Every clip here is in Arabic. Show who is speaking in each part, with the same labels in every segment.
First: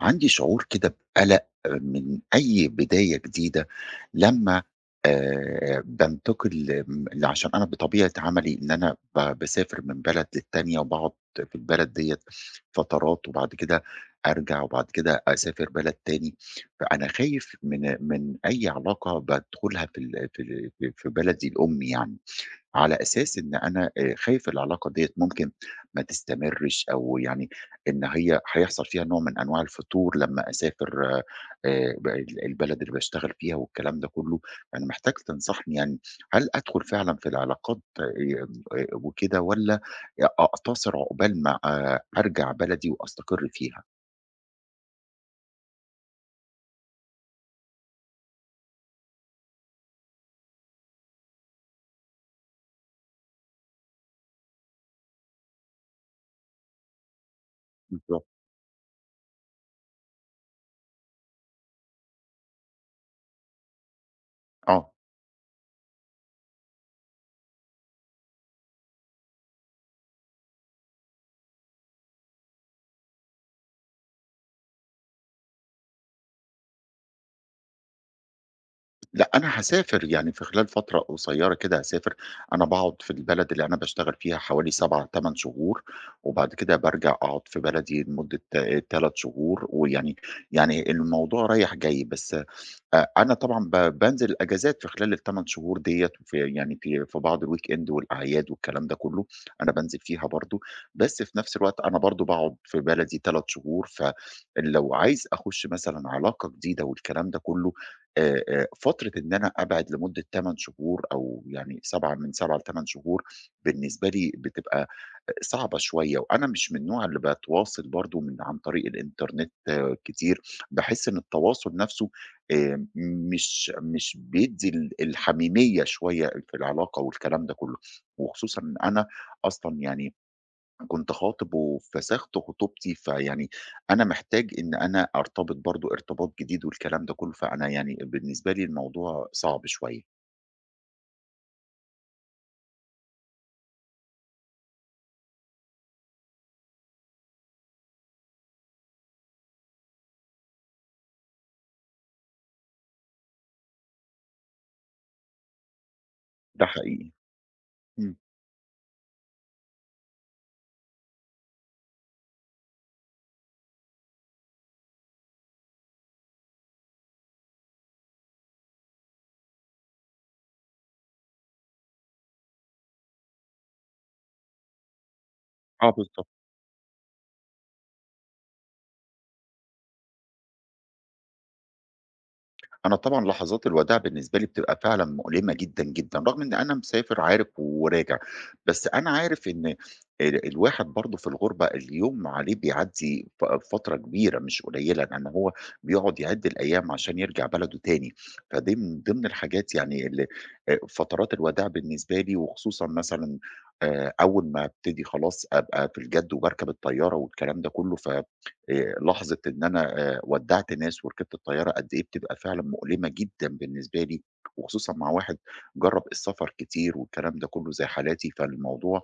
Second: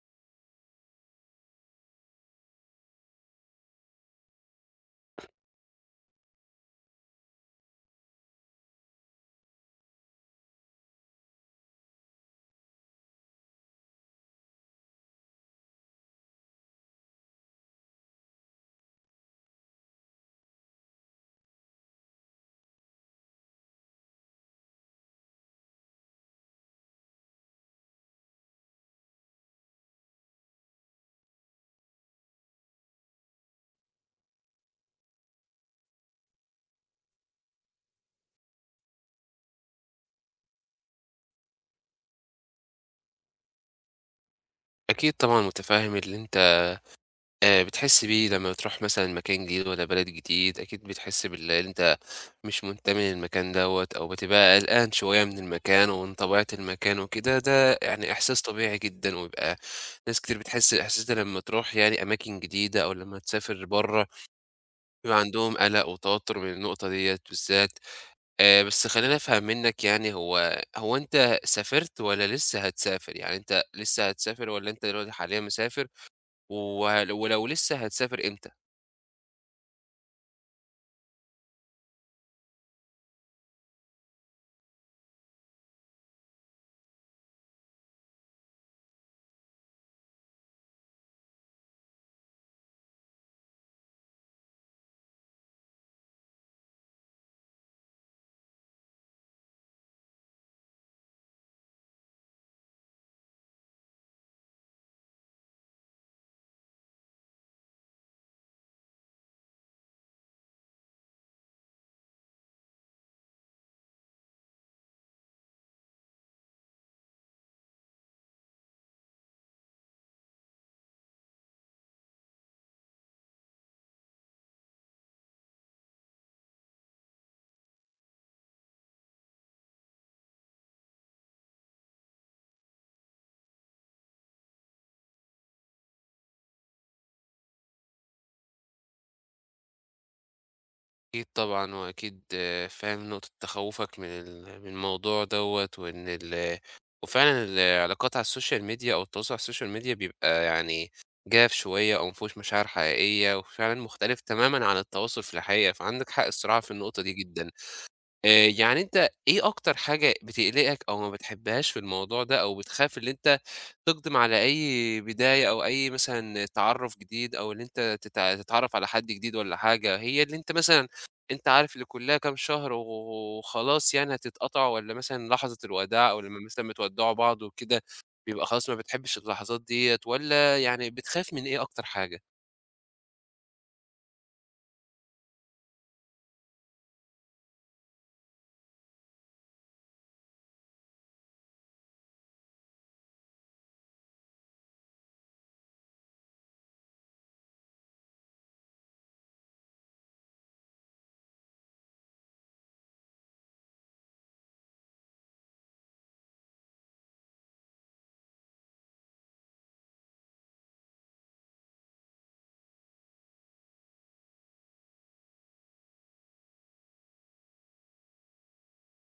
Speaker 1: عندي شعور كده بقلق من أي بداية جديدة لمّا بانتقل عشان أنا بطبيعة عملي إن أنا باسافر من بلد للتانية وباقعد في البلد ديّة فترات وبعد كده أرجع وبعد كده أسافر بلد تاني. فأنا خايف من أي علاقة بادخلها في ال في ال في في بلدي الأم يعني. على أساس إن أنا خايف العلاقة ديّة ممكن ما تستمرش أو يعني إن هي هيحصل فيها نوع من أنواع الفتور لمّا أسافر ب ال البلد اللي باشتغل فيها والكلام ده كُلّه. أنا محتاج تنصحني يعني هل أدخل فعلًا في العلاقات وكده والّا أقتصر عقبال ما أرجع بلدي وأستقر فيها؟
Speaker 2: أكيد طبعًا متفهم اللي أنت بتحس بيه لمّا بتروح مثلًا مكان جديد والّا بلد جديد، أكيد بتحس اللي أنت مش منتمي للمكان دوّة، أو بتبقى قلقان شوية من المكان ومن طبيعة المكان وكده. ده يعني
Speaker 1: بالضبط.
Speaker 2: إحساس طبيعي جدًا، ويبقى ناس كتير بتحس الإحساس ده لمّا تروح يعني أماكن جديدة أو لمّا تسافر برّه،
Speaker 1: آه.
Speaker 2: بيبقى عندهم قلق وتوتر من النقطة ديّة بالذات. بس خلّيني أفهم منك، يعني هو أنت سافرت والّا لسه هتسافر؟ يعني أنت لسه هتسافر والّا أنت دلوقتي حاليًا مسافر؟ وهل، ولو لسه هتسافر، إمتى؟
Speaker 1: لأ، أنا هاسافر، يعني في خلال فترة قصيّرة كده هاسافر. أنا باقعد في البلد اللي أنا باشتغل فيها حوالي 7، 8 شهور، وبعد كده بارجع أقعد في بلدي لمدة 3 شهور. ويعني الموضوع رايح جاي. بس أنا طبعًا بانزل الأجازات في خلال ال8 شهور ديّة، في يعني في في بعض الweekend والأعياد والكلام ده كلّه. أنا بانزل فيها برضه. بس في نفس الوقت أنا برضه باقعد في بلدي 3 شهور. فلو عايز أخُش مثلًا علاقة جديدة والكلام ده كلّه، فترة إن أنا أبعد لمدة 8 شهور أو يعني 7 من 7 ل8 شهور، بالنسبة لي بتبقى صعبة شوية. وأنا مش من النوع اللي باتواصل برضه عن طريق الإنترنت، آه، كتير. باحس إن التواصل نفسه آآ مش بيدّي الحميمية شوية في العلاقة والكلام ده كله. وخصوصًا إن أنا أصلًا يعني كنت خاطب وفسخت خطوبتي. فيعني أنا محتاج إن أنا أرتبط برضه ارتباط جديد والكلام ده كله. فأنا يعني بالنسبة لي الموضوع صعب شوية.
Speaker 2: أكيد طبعًا، وأكيد آه، فاهم نقطة تخوّفك من من الموضوع دوّة، وإن وفعلًا العلاقات على السوشيال ميديا أو التواصل على السوشيال ميديا بيبقى يعني جاف شوية، أو ما فيهوش مشاعر حقيقية، وفعلًا مختلف تمامًا عن التواصل في الحقيقة، فعندك حق الصراحة
Speaker 1: ده
Speaker 2: في النقطة
Speaker 1: حقيقي.
Speaker 2: دي جدًا.
Speaker 1: إمم.
Speaker 2: يعني أنت إيه أكتر حاجة بتقلقك أو ما بتحبهاش في الموضوع ده؟ أو بتخاف اللي أنت تقدم على أي بداية أو أي مثلًا تعرُّف جديد، أو اللي أنت تتعرّف على حد جديد والّا حاجة، هي اللي أنت مثلًا أنت عارف اللي كُلّها كام شهر وخلاص، يعني هتتقطعوا، والّا مثلًا لحظة
Speaker 1: آه،
Speaker 2: الوداع أو
Speaker 1: بالضبط.
Speaker 2: لمّا مثلًا بتودّعوا بعض وكده، بيبقى خلاص ما بتحبش اللحظات ديّة، والّا يعني بتخاف من إيه أكتر حاجة؟
Speaker 1: أنا طبعًا لحظات الوداع بالنسبة لي بتبقى فعلًا مؤلمة جدًا، جدًا، رغم إن أنا مسافر عارف وراجع. بس أنا عارف إن الواحد برضه في الغُربة اليوم عليه بيعدّي فترة كبيرة مش قليلة، لإن هو بيقعد يعِد الأيام عشان يرجع بلده تاني. فدي من ضمن الحاجات يعني ال فترات الوداع بالنسبة لي. وخصوصًا مثلًا أول ما أبتدي خلاص أبقى في الجَد وباركب الطيارة والكلام ده كُلّه. ف لحظة إن أنا ودّعت ناس وركبت الطيارة قد إيه بتبقى فعلًا مؤلمة جدًا بالنسبة لي. وخصوصًا مع واحد جرّب السفر كتير والكلام ده كلّه زي حالاتي. فالموضوع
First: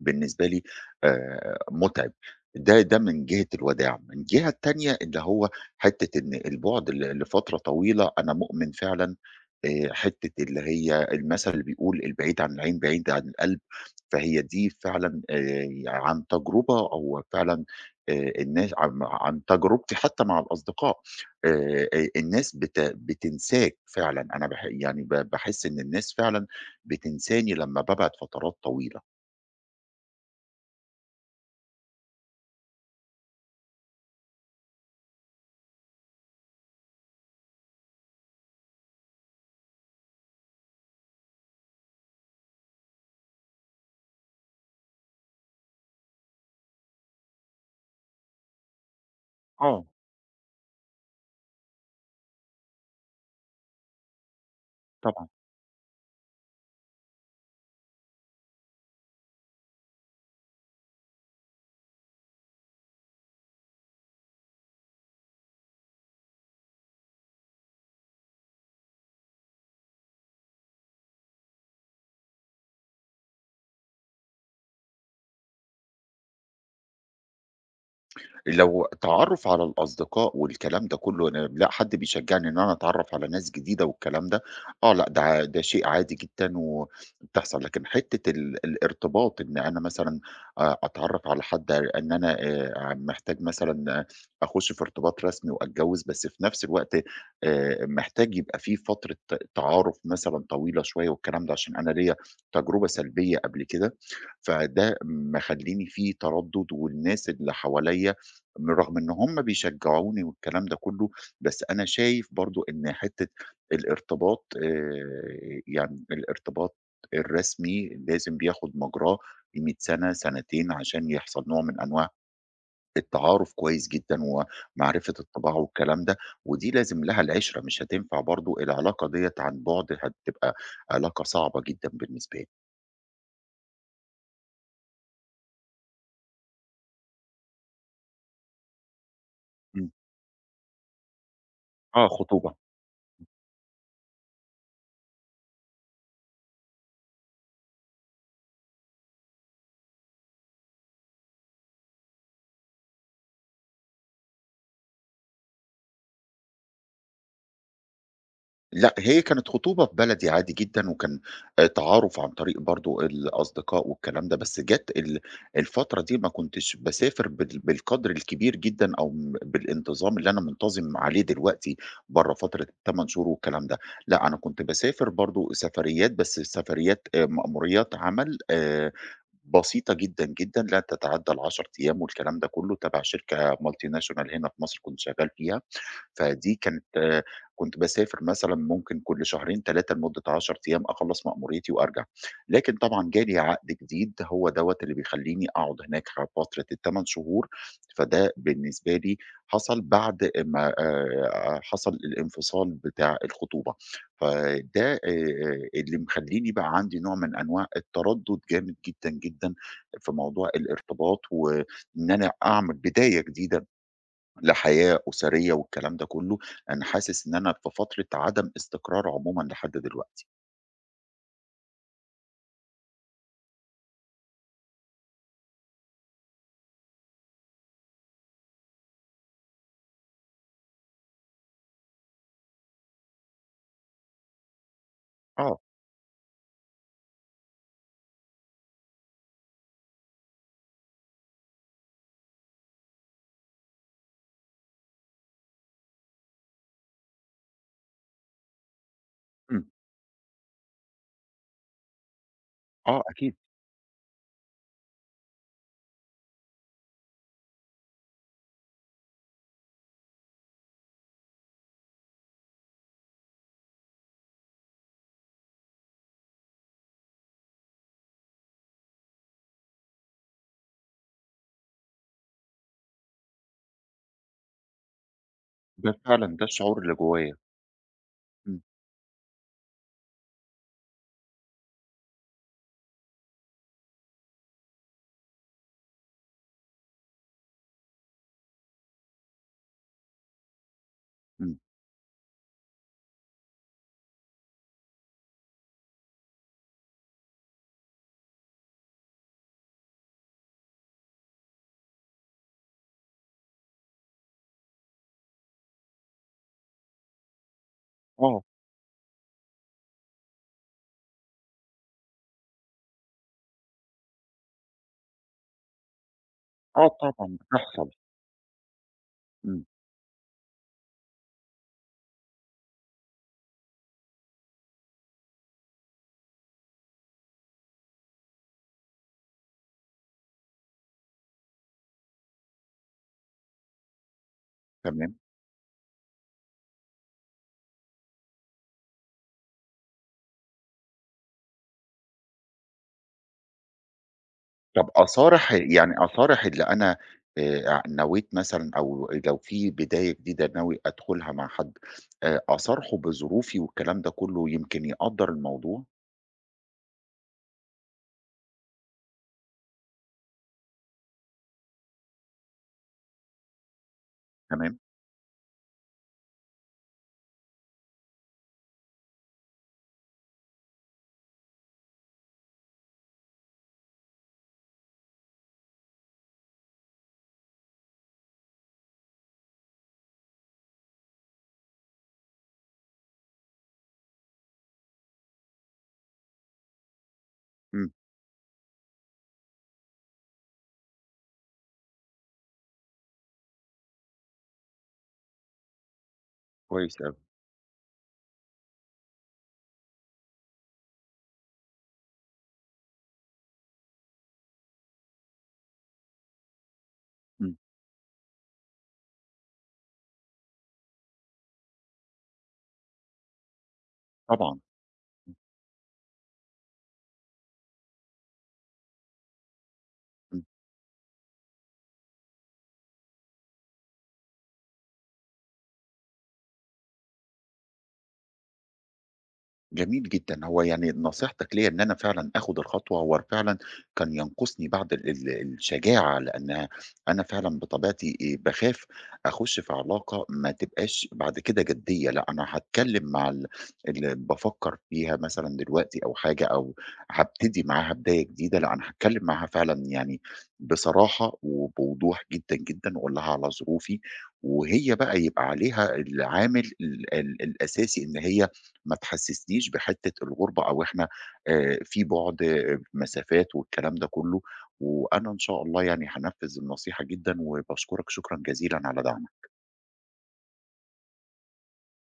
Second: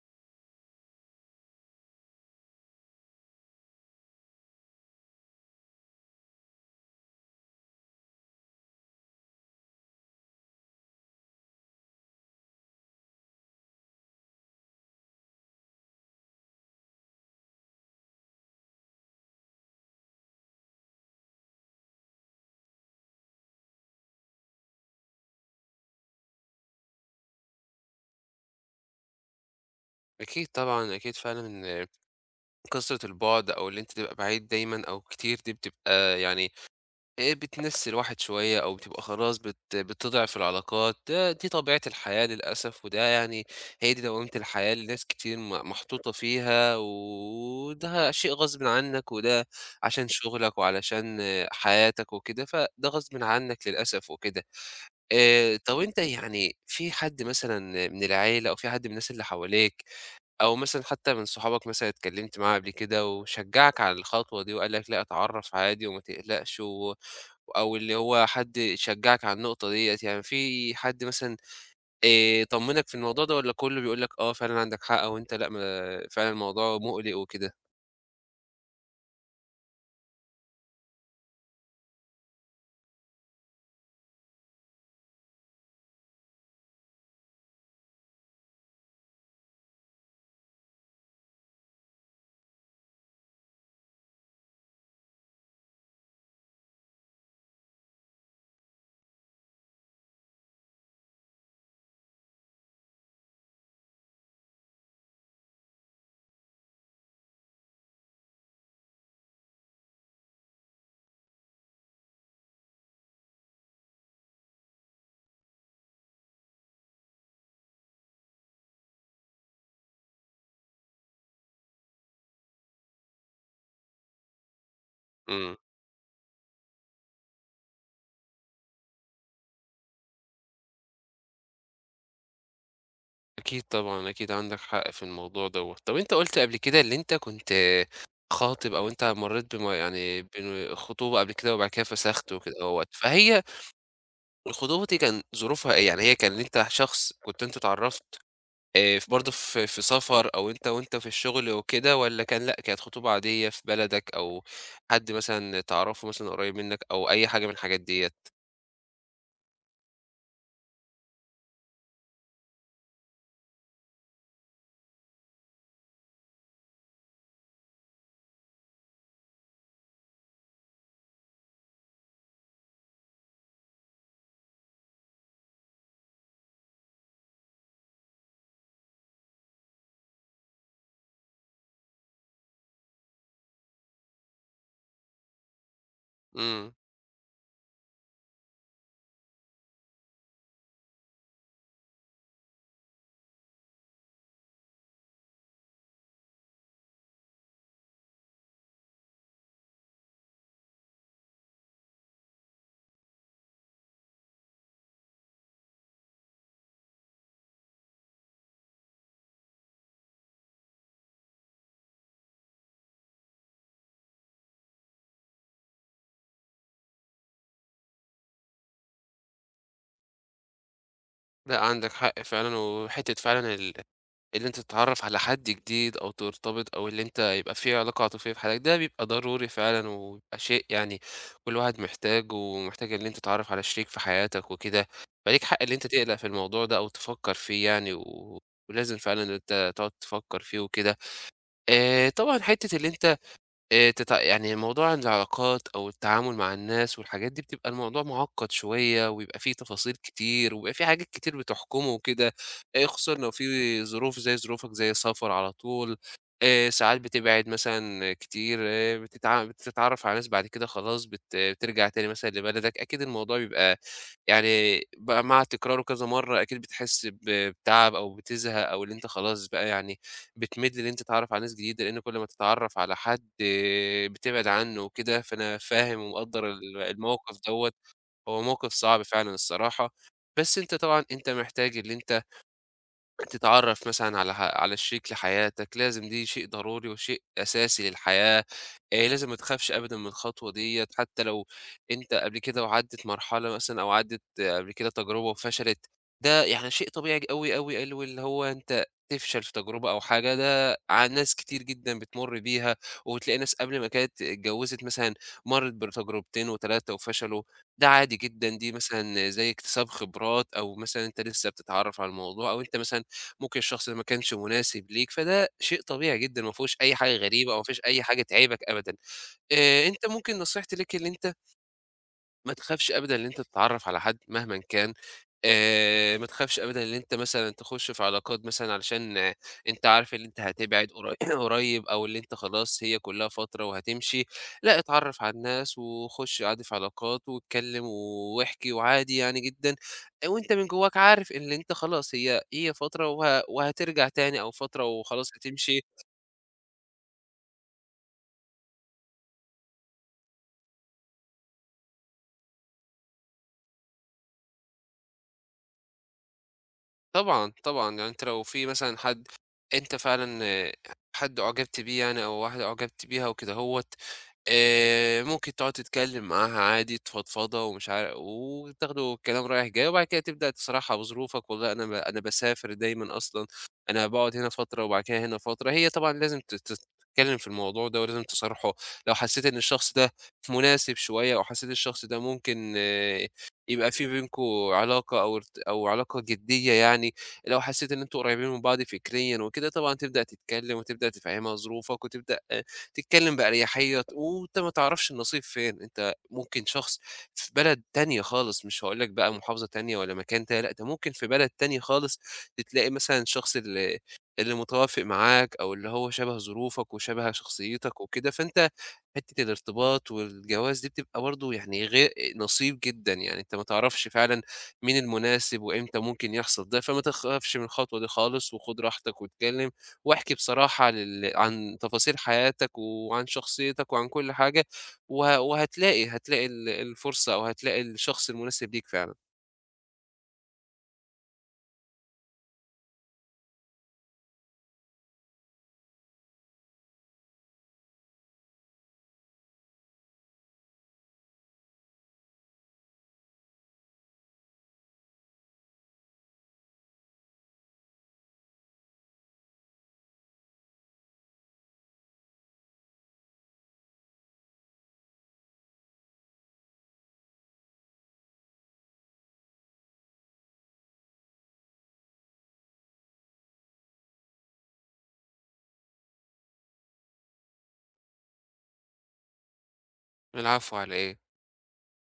Speaker 1: بالنسبة لي مُتعِب. ده من جهة الوداع. من الجهة التانية اللي هو حتّة إن البُعد لفترة طويلة أنا مؤمن فعلًا. حتّة اللي هي المثل اللي بيقول: "البعيد عن العين بعيد عن القلب." فهي دي فعلًا عن تجربة أو فعلًا الناس عن تجربتي حتّى مع الأصدقاء. الناس بتنساك فعلًا. أنا باح يعني ب باحس إن الناس فعلًا بتنساني لمّا بابعد فترات طويلة.
Speaker 2: أكيد طبعًا، أكيد فعلًا كثرة البعد أو اللي أنت تبقى بعيد دايمًا أو كتير دي بتبقى يعني بتنسّي الواحد شوية، أو بتبقى خلاص بتضعف العلاقات. دي طبيعة الحياة للأسف، وده يعني هي دي دوامة الحياة اللي ناس كتير محطوطة فيها، وده شيء غصبٍ عنّك، وده
Speaker 1: آه.
Speaker 2: عشان شغلك وعلشان حياتك وكده، فده غصبٍ عنّك للأسف وكده.
Speaker 1: طبعًا.
Speaker 2: طَب أنت، يعني في حد مثلًا من العيلة أو في حد من الناس اللي حواليك، أو مثلًا حتى من صحابك مثلًا اتكلمت معاه قبل كده وشجعك على الخطوة دي وقال لك: لأ، اتعرّف عادي وما تقلقش، أو اللي هو حد شجعك على النقطة ديّة؟ يعني في حد مثلًا طمّنك في الموضوع ده، والّا كُلّه بيقول لك آه فعلًا عندك حق، وأنت لأ، ما فعلًا الموضوع مُقلق وكده؟
Speaker 1: لو تعرّف على الأصدقاء والكلام ده كُلّه، أنا لأ حد بيشجّعني إن أنا أتعرّف على ناس جديدة والكلام ده. آه لأ ده شيء عادي جدًا وبتحصل. لكن حتّة الارتباط إن أنا مثلًا أتعرّف على حد إن أنا محتاج مثلًا، آه، أخُش في ارتباط رسمي وأتجوّز. بس في نفس الوقت محتاج يبقى في فترة تعارُف مثلًا طويلة شوية والكلام ده، عشان أنا ليّا تجربة سلبية قبل كده. فده مخلّيني في تردُّد. والناس اللي حواليّا من رغم إن هم بيشجعوني والكلام ده كله، بس أنا شايف برضه إن حتّة الارتباط الارتباط الرسمي لازم بياخُد مجراه قيمة سَنة، سَنتين عشان يحصل نوع من أنواع التعارُف كويس جدًا ومعرفة الطباع
Speaker 2: إمم.
Speaker 1: والكلام ده. ودي لازم لها العِشرة. مش هتنفع برضه العلاقة ديّة عن بُعد، هتبقى علاقة صعبة جدًا بالنسبة لي.
Speaker 2: أكيد طبعًا، أكيد عندك حق في الموضوع دوّة. طَب أنت قُلت قبل كده اللي أنت كنت خاطب، أو أنت مرّيت
Speaker 1: إمم.
Speaker 2: يعني خطوبة قبل كده، وبعد كده
Speaker 1: آه،
Speaker 2: فسخت
Speaker 1: خطوبة.
Speaker 2: وكده أهوّة. فهي الخطوبة دي كان ظروفها إيه؟ يعني هي كان أنت شخص، كنت أنتم اتعرّفتوا برضه في سفر، أو أنت في الشغل وكده، والّا كان لأ، كانت خطوبة عادية في بلدك، أو حد مثلًا تعرفه مثلًا قريب منك، أو أي حاجة من الحاجات ديّة؟
Speaker 1: لأ، هي كانت خطوبة في بلدي عادي جدًا. وكان تعارُف عن طريق برضه الأصدقاء والكلام ده. بس جات الفترة دي ما كنتش باسافر بالقدر الكبير جدًا أو بالانتظام اللي أنا منتظم عليه دلوقتي برّه فترة ال8 شهور والكلام ده. لأ، أنا كنت باسافر برضه سفريات. بس سفريات مأموريات عمل بسيطة جدًا، جدًا، لا تتعدى ال10 أيام والكلام ده كُلّه تبع شركة multinational هنا في مصر كنت شغّال فيها. فدي
Speaker 2: إمم،
Speaker 1: كانت، آه، كنت باسافر مثلًا ممكن كل شهرين 3 لمدة 10 أيام أخلّص مأموريتي وأرجع. لكن طبعًا جالي عقد جديد هو دوّة اللي بيخلّيني أقعد هناك فترة ال8 شهور. فده بالنسبة لي حصل بعد ما حصل الانفصال بتاع الخطوبة. فده اللي مخلّيني بقى عندي نوع من أنواع التردد جامد جدًا، جدًا في موضوع الارتباط. وإن أنا أعمل بداية جديدة لحياة أسرية والكلام ده كله. أنا حاسس إن أنا في فترة عدم استقرار عمومًا لحد دلوقتي.
Speaker 2: لأ عندك حق فعلًا، وحتّة فعلًا اللي أنت تتعرّف على حد جديد، أو ترتبط، أو اللي أنت يبقى في علاقة عاطفية في حياتك، ده بيبقى ضروري فعلًا، وبيبقى شيء يعني كل واحد محتاجه، ومحتاج إن أنت تتعرّف على شريك في حياتك وكده. فليك
Speaker 1: آه.
Speaker 2: حق إن أنت تقلق في الموضوع ده أو تفكّر فيه، يعني ولازم فعلًا إن أنت تقعد تفكّر فيه وكده. طبعًا حتّة اللي أنت يعني موضوع العلاقات أو التعامل مع الناس والحاجات دي، بتبقى الموضوع معقّد شوية، وبيبقى فيه
Speaker 1: إمم.
Speaker 2: تفاصيل كتير، وبيبقى فيه حاجات كتير بتحكمه وكده.
Speaker 1: آه،
Speaker 2: خصوصًا لو
Speaker 1: أكيد.
Speaker 2: في ظروف زي ظروفك، زي السفر على طول. ساعات بتبعد مثلًا كتير، إيه، بتتعرّف على ناس بعد كده خلاص بترجع تاني مثلًا لبلدك، أكيد الموضوع بيبقى يعني بقى مع تكراره كذا مرّة. أكيد بتحس بتعب أو بتزهق، أو اللي أنت خلاص بقى يعني بتمِد إن أنت تتعرّف على ناس جديدة، لإن كل ما تتعرّف على حد بتبعد عنّه وكده، فأنا
Speaker 1: ده
Speaker 2: فاهم
Speaker 1: فعلًا ده
Speaker 2: ومقدّر
Speaker 1: الشعور اللي جوايا.
Speaker 2: الموقف دوّة. هو
Speaker 1: إمم.
Speaker 2: موقف صعب فعلًا الصراحة، بس أنت طبعًا أنت محتاج اللي أنت تتعرّف مثلًا على على شريك لحياتك، لازم دي شيء ضروري وشيء أساسي للحياة. لازم ما تخافش أبدًا من الخطوة ديّة، حتى لو
Speaker 1: إمم.
Speaker 2: أنت قبل كده وعدِّت مرحلة مثلًا، أو عدِّت قبل كده تجربة وفشلت، ده يعني شيء طبيعي أوي، أوي، أوي. اللي هو أنت تفشل في تجربة أو حاجة، ده ناس كتير جدًا بتمُر بيها، وبتلاقي ناس قبل ما كانت اتجوّزت مثلًا مرّت بتجربتين و3 وفشلوا. ده عادي
Speaker 1: آه.
Speaker 2: جدًا، دي مثلًا زي اكتساب خبرات، أو مثلًا أنت لسه بتتعرّف على الموضوع، أو أنت مثلًا ممكن الشخص ده ما كانش مناسب ليك، فده شيء طبيعي جدًا، ما فيهوش
Speaker 1: آه،
Speaker 2: أي حاجة
Speaker 1: طبعًا
Speaker 2: غريبة، أو ما فيش
Speaker 1: بتحصل.
Speaker 2: أي حاجة تعيبك أبدًا.
Speaker 1: إمم.
Speaker 2: أنت ممكن نصيحتي ليك اللي أنت ما تخافش أبدًا إن أنت تتعرّف على حد مهمًا كان. ما تخافش أبدًا إن أنت مثلًا تخش في علاقات مثلًا علشان أنت عارف إن أنت هتبعد قريب، أو اللي أنت خلاص هي كلّها فترة وهتمشي. لأ،
Speaker 1: تمام.
Speaker 2: اتعرّف على الناس، وخش عادي في علاقات، واتكلّم، واحكي، وعادي يعني جدًا، وأنت من جواك عارف إن أنت خلاص هي فترة وهترجع تاني، أو فترة
Speaker 1: طب
Speaker 2: وخلاص
Speaker 1: أصارح
Speaker 2: هتمشي.
Speaker 1: يعني أصارح اللي أنا نويت مثلًا، أو لو في بداية جديدة ناوي أدخلها مع حد، أصارحه بظروفي والكلام ده كله يمكن يقدّر الموضوع؟
Speaker 2: طبعًا، طبعًا، يعني أنت لو في مثلًا حد أنت فعلًا حد أُعجبت بيه، يعني، أو واحدة أُعجبت بيها وكدهوّة،
Speaker 1: تمام.
Speaker 2: ممكن تقعد تتكلّم معاها عادي، تفضفضة ومش عار، وتاخدوا الكلام رايح جاي، وبعد كده تبدأ تشرحها بظروفك: والله أنا أنا باسافر دايمًا أصلًا، أنا باقعد هنا فترة وبعد كده هنا فترة. هي طبعًا لازم ت ت تتكلّم في الموضوع ده، ولازم تصارحه. لو حسّيت إن الشخص ده مناسب شوية، أو حسّيت الشخص ده ممكن يبقى في بينكم علاقة، أو ارت أو علاقة جدية يعني، لو
Speaker 1: إمم.
Speaker 2: حسيت إن أنتم قريبين من بعض فكريًا وكده، طبعًا تبدأ تتكلم، وتبدأ تفهمها ظروفك، وتبدأ تتكلم بأريحية. وأنت ما تعرفش النصيب فين، أنت ممكن
Speaker 1: كويس
Speaker 2: شخص
Speaker 1: أوي.
Speaker 2: في بلد تانية خالص، مش هاقول لك بقى محافظة تانية والّا مكان تاني، لأ، ده ممكن في بلد تاني خالص تلاقي مثلًا الشخص اللي متوافق معاك، أو اللي هو شبه ظروفك وشبه
Speaker 1: إمم.
Speaker 2: شخصيتك وكده، فأنت حتة الارتباط والجواز دي بتبقى برضه يعني غير نصيب جدًا، يعني أنت ما تعرفش فعلًا
Speaker 1: طبعًا. إمم.
Speaker 2: مين
Speaker 1: إمم.
Speaker 2: المناسب وإمتى ممكن يحصل ده، فما تخافش من الخطوة دي خالص، وخُد راحتك، واتكلم، واحكي بصراحة عن تفاصيل حياتك، وعن شخصيتك، وعن كل حاجة، وهتلاقي الفرصة، أو هتلاقي الشخص المناسب ليك فعلًا.
Speaker 1: جميل جدًا. هو يعني نصيحتك ليّا إن أنا فعلًا آخُد الخطوة. هو فعلًا كان ينقصني بعض ال الشجاعة، لإن أنا فعلًا بطبيعتي باخاف أخُش في علاقة ما تبقاش بعد كده جدية. لأ أنا هاتكلّم مع اللي بافكّر فيها مثلًا دلوقتي أو حاجة أو هابتدي معاها بداية جديدة. لأ أنا هاتكلّم معاها فعلًا يعني بصراحة وبوضوح جدًا، جدًا وأقول لها على ظروفي. وهي بقى يبقى عليها العامل ال الأساسي إن هي ما تحسسنيش بحتة الغربة أو إحنا في بُعد، آه، مسافات والكلام ده كله. وأنا إن شاء الله يعني هانفذ النصيحة جدًا. وباشكرك شكرًا جزيلًا على دعمك.
Speaker 2: العفو على إيه؟